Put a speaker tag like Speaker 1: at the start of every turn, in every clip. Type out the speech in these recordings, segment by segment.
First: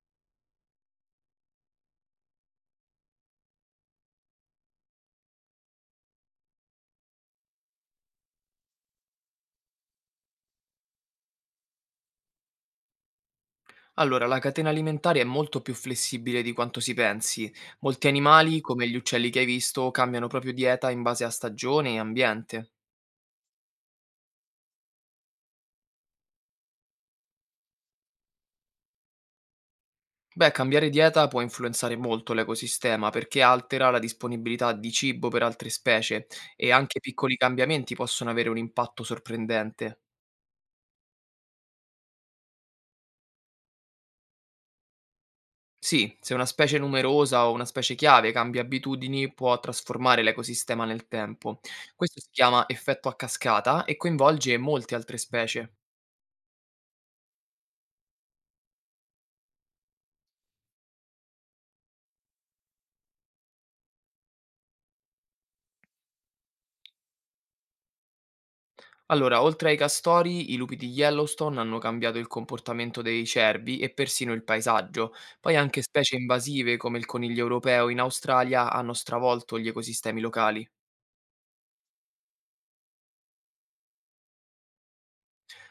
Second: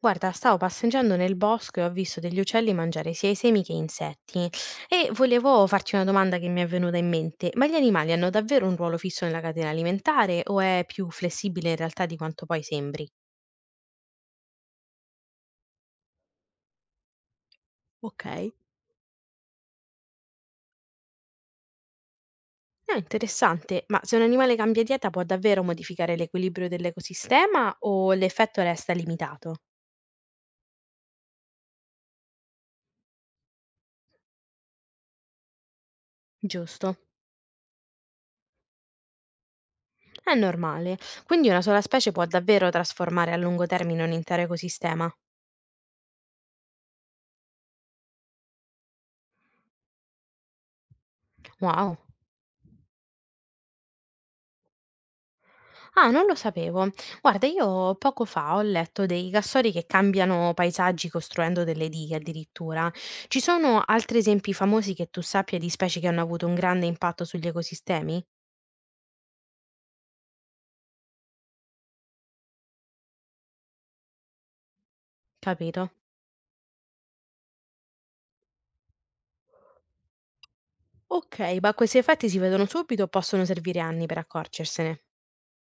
Speaker 1: Guarda, stavo passeggiando nel bosco e ho visto degli uccelli mangiare sia i semi che insetti e volevo farti una domanda che mi è venuta in mente, ma gli animali hanno davvero un ruolo fisso nella catena alimentare o è più flessibile in realtà di quanto poi sembri?
Speaker 2: Allora, la catena alimentare è molto più flessibile di quanto si pensi. Molti
Speaker 1: Ok.
Speaker 2: animali, come gli uccelli che hai visto, cambiano proprio dieta in base a stagione e ambiente.
Speaker 1: È interessante, ma se un animale cambia dieta può davvero modificare l'equilibrio dell'ecosistema o l'effetto resta limitato?
Speaker 2: Beh, cambiare dieta può influenzare molto l'ecosistema perché altera la disponibilità di cibo per altre specie e
Speaker 1: Giusto,
Speaker 2: anche piccoli cambiamenti possono avere un impatto sorprendente.
Speaker 1: è normale, quindi una sola specie può davvero trasformare a lungo termine un intero ecosistema.
Speaker 2: Sì, se una specie numerosa o una specie chiave cambia abitudini, può trasformare l'ecosistema nel tempo.
Speaker 1: Wow.
Speaker 2: Questo si chiama effetto a cascata e coinvolge molte altre specie.
Speaker 1: Ah, non lo sapevo. Guarda, io poco fa ho letto dei castori che cambiano paesaggi costruendo delle dighe addirittura. Ci sono altri esempi famosi che tu sappia di specie che hanno avuto un grande impatto sugli ecosistemi?
Speaker 2: Allora, oltre ai castori, i lupi di Yellowstone hanno cambiato il comportamento dei cervi e persino il paesaggio. Poi anche
Speaker 1: Capito?
Speaker 2: specie invasive come il coniglio europeo in Australia hanno stravolto gli ecosistemi locali.
Speaker 1: Ok, ma questi effetti si vedono subito o possono servire anni per accorgersene?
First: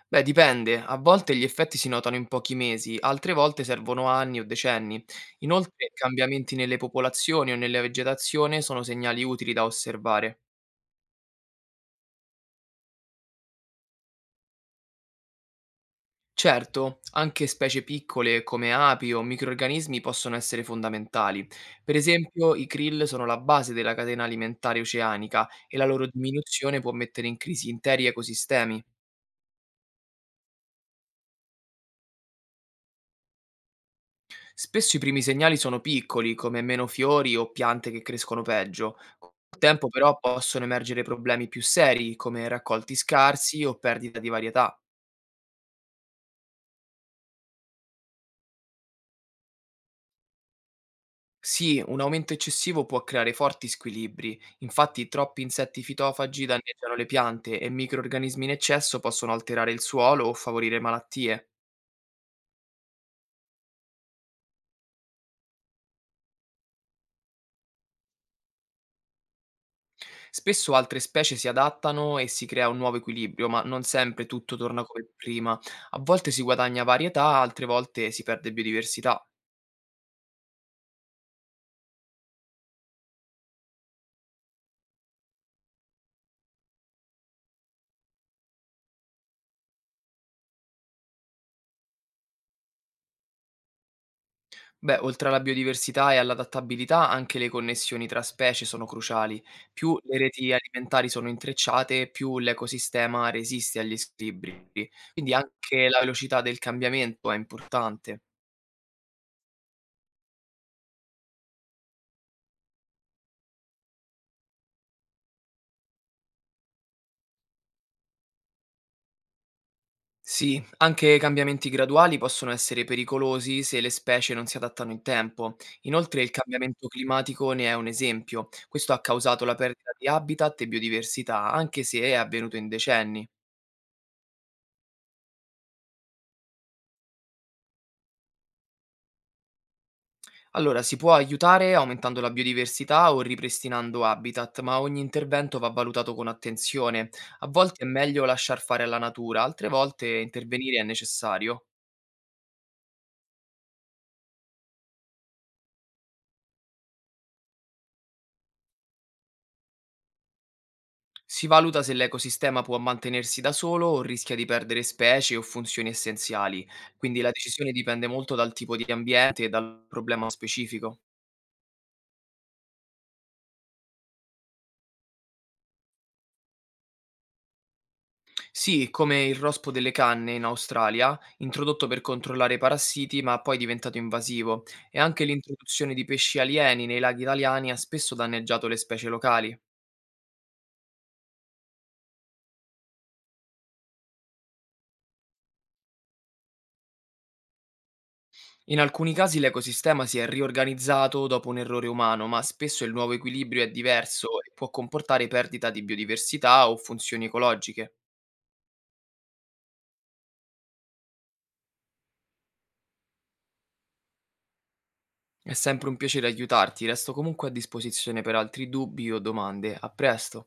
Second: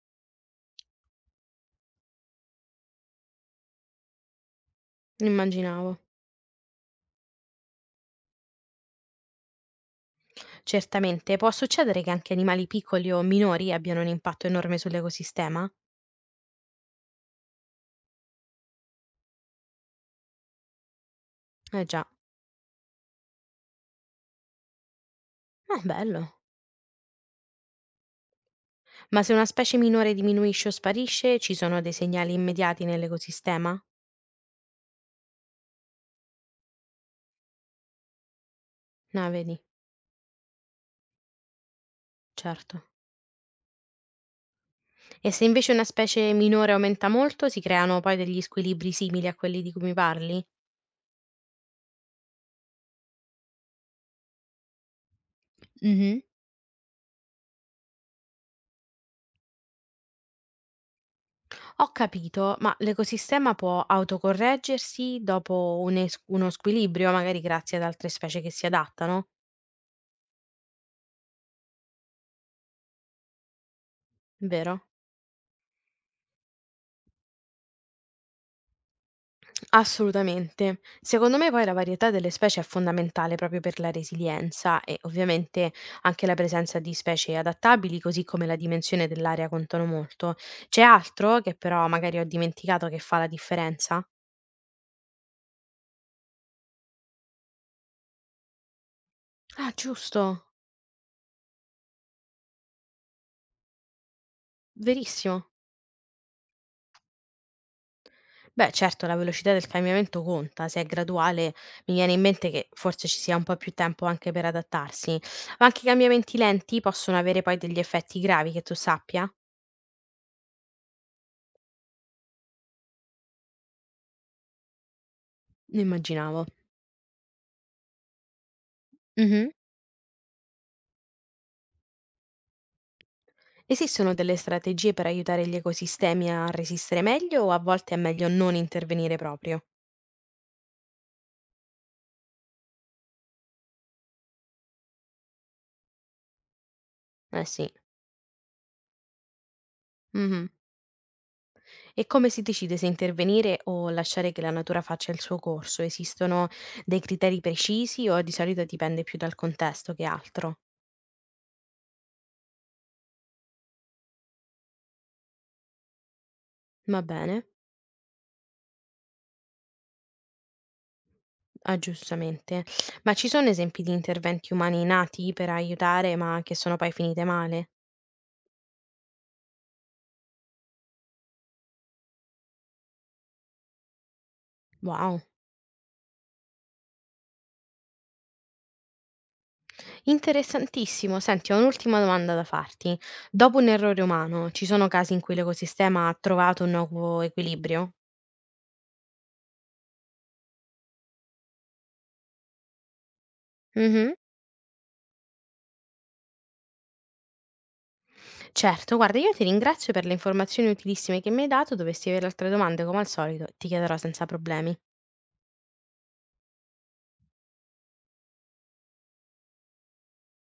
Speaker 2: Beh, dipende, a volte gli effetti si notano in pochi mesi, altre volte servono anni o decenni. Inoltre,
Speaker 1: Immaginavo.
Speaker 2: cambiamenti nelle popolazioni o nella vegetazione sono segnali utili da osservare.
Speaker 1: Certamente, può succedere che anche animali piccoli o minori abbiano un impatto enorme sull'ecosistema?
Speaker 2: Certo, anche specie piccole come api o microrganismi possono essere fondamentali.
Speaker 1: Eh
Speaker 2: Per
Speaker 1: già,
Speaker 2: esempio, i krill sono la base della catena alimentare oceanica
Speaker 1: ma
Speaker 2: e la loro
Speaker 1: bello.
Speaker 2: diminuzione può mettere in crisi interi ecosistemi.
Speaker 1: Ma se una specie minore diminuisce o sparisce, ci sono dei segnali immediati nell'ecosistema?
Speaker 2: Spesso i primi segnali sono piccoli, come meno fiori o piante che crescono peggio.
Speaker 1: Ah,
Speaker 2: Col
Speaker 1: vedi,
Speaker 2: tempo però possono emergere problemi più seri, come
Speaker 1: certo.
Speaker 2: raccolti scarsi o perdita di varietà.
Speaker 1: E se invece una specie minore aumenta molto, si creano poi degli squilibri simili a quelli di cui mi parli?
Speaker 2: Sì, un aumento eccessivo può creare forti squilibri. Infatti, troppi insetti
Speaker 1: Mhm.
Speaker 2: fitofagi danneggiano le piante e microrganismi in eccesso possono alterare il suolo o favorire malattie.
Speaker 1: Ho capito, ma l'ecosistema può autocorreggersi dopo uno squilibrio, magari grazie ad altre specie che si adattano,
Speaker 2: Spesso altre specie si adattano e si crea un nuovo equilibrio, ma non sempre tutto
Speaker 1: vero?
Speaker 2: torna come prima. A volte si guadagna varietà, altre volte si perde biodiversità.
Speaker 1: Assolutamente. Secondo me poi la varietà delle specie è fondamentale proprio per la resilienza e ovviamente anche la presenza di specie adattabili, così come la dimensione dell'area contano molto. C'è altro che però magari ho dimenticato che fa la differenza?
Speaker 2: Beh, oltre alla biodiversità e all'adattabilità, anche le connessioni tra specie sono cruciali.
Speaker 1: Ah,
Speaker 2: Più le
Speaker 1: giusto,
Speaker 2: reti alimentari sono intrecciate, più l'ecosistema resiste agli squilibri. Quindi
Speaker 1: verissimo.
Speaker 2: anche la velocità del cambiamento è importante.
Speaker 1: Beh, certo, la velocità del cambiamento conta, se è graduale mi viene in mente che forse ci sia un po' più tempo anche per adattarsi, ma anche i cambiamenti lenti possono avere poi degli effetti gravi che tu sappia?
Speaker 2: Sì, anche cambiamenti graduali possono essere pericolosi se le specie non si adattano in tempo.
Speaker 1: Ne
Speaker 2: Inoltre il
Speaker 1: immaginavo.
Speaker 2: cambiamento climatico ne è un esempio. Questo ha causato
Speaker 1: Mhm.
Speaker 2: la perdita di habitat e biodiversità, anche se è avvenuto in decenni.
Speaker 1: Esistono delle strategie per aiutare gli ecosistemi a resistere meglio o a volte è meglio non intervenire proprio?
Speaker 2: Allora, si può aiutare aumentando la biodiversità o ripristinando habitat, ma ogni intervento va valutato con attenzione.
Speaker 1: Eh
Speaker 2: A
Speaker 1: sì.
Speaker 2: volte è meglio lasciar fare alla natura, altre volte
Speaker 1: Mh-mh.
Speaker 2: intervenire è necessario.
Speaker 1: E come si decide se intervenire o lasciare che la natura faccia il suo corso? Esistono dei criteri precisi o di solito dipende più dal contesto che altro?
Speaker 2: Si valuta se l'ecosistema può mantenersi da solo o rischia di perdere specie o funzioni essenziali,
Speaker 1: Va
Speaker 2: quindi la
Speaker 1: bene,
Speaker 2: decisione dipende molto dal tipo di ambiente e dal problema specifico.
Speaker 1: ah, giustamente. Ma ci sono esempi di interventi umani nati per aiutare ma che sono poi finite male?
Speaker 2: Sì, come il rospo delle canne in Australia, introdotto per controllare i parassiti, ma poi diventato invasivo, e
Speaker 1: Wow.
Speaker 2: anche l'introduzione di pesci alieni nei laghi italiani ha spesso danneggiato le specie locali.
Speaker 1: Interessantissimo. Senti, ho un'ultima domanda da farti. Dopo un errore umano, ci sono casi in cui l'ecosistema ha trovato un nuovo equilibrio?
Speaker 2: In alcuni casi l'ecosistema si è riorganizzato dopo un errore umano, ma spesso il nuovo equilibrio è
Speaker 1: Mhm.
Speaker 2: diverso e può comportare perdita di biodiversità o funzioni ecologiche.
Speaker 1: Certo, guarda, io ti ringrazio per le informazioni utilissime che mi hai dato. Dovessi avere altre domande, come al solito, ti chiederò senza problemi.
Speaker 2: È sempre un piacere aiutarti, resto comunque a disposizione per altri dubbi o domande. A presto!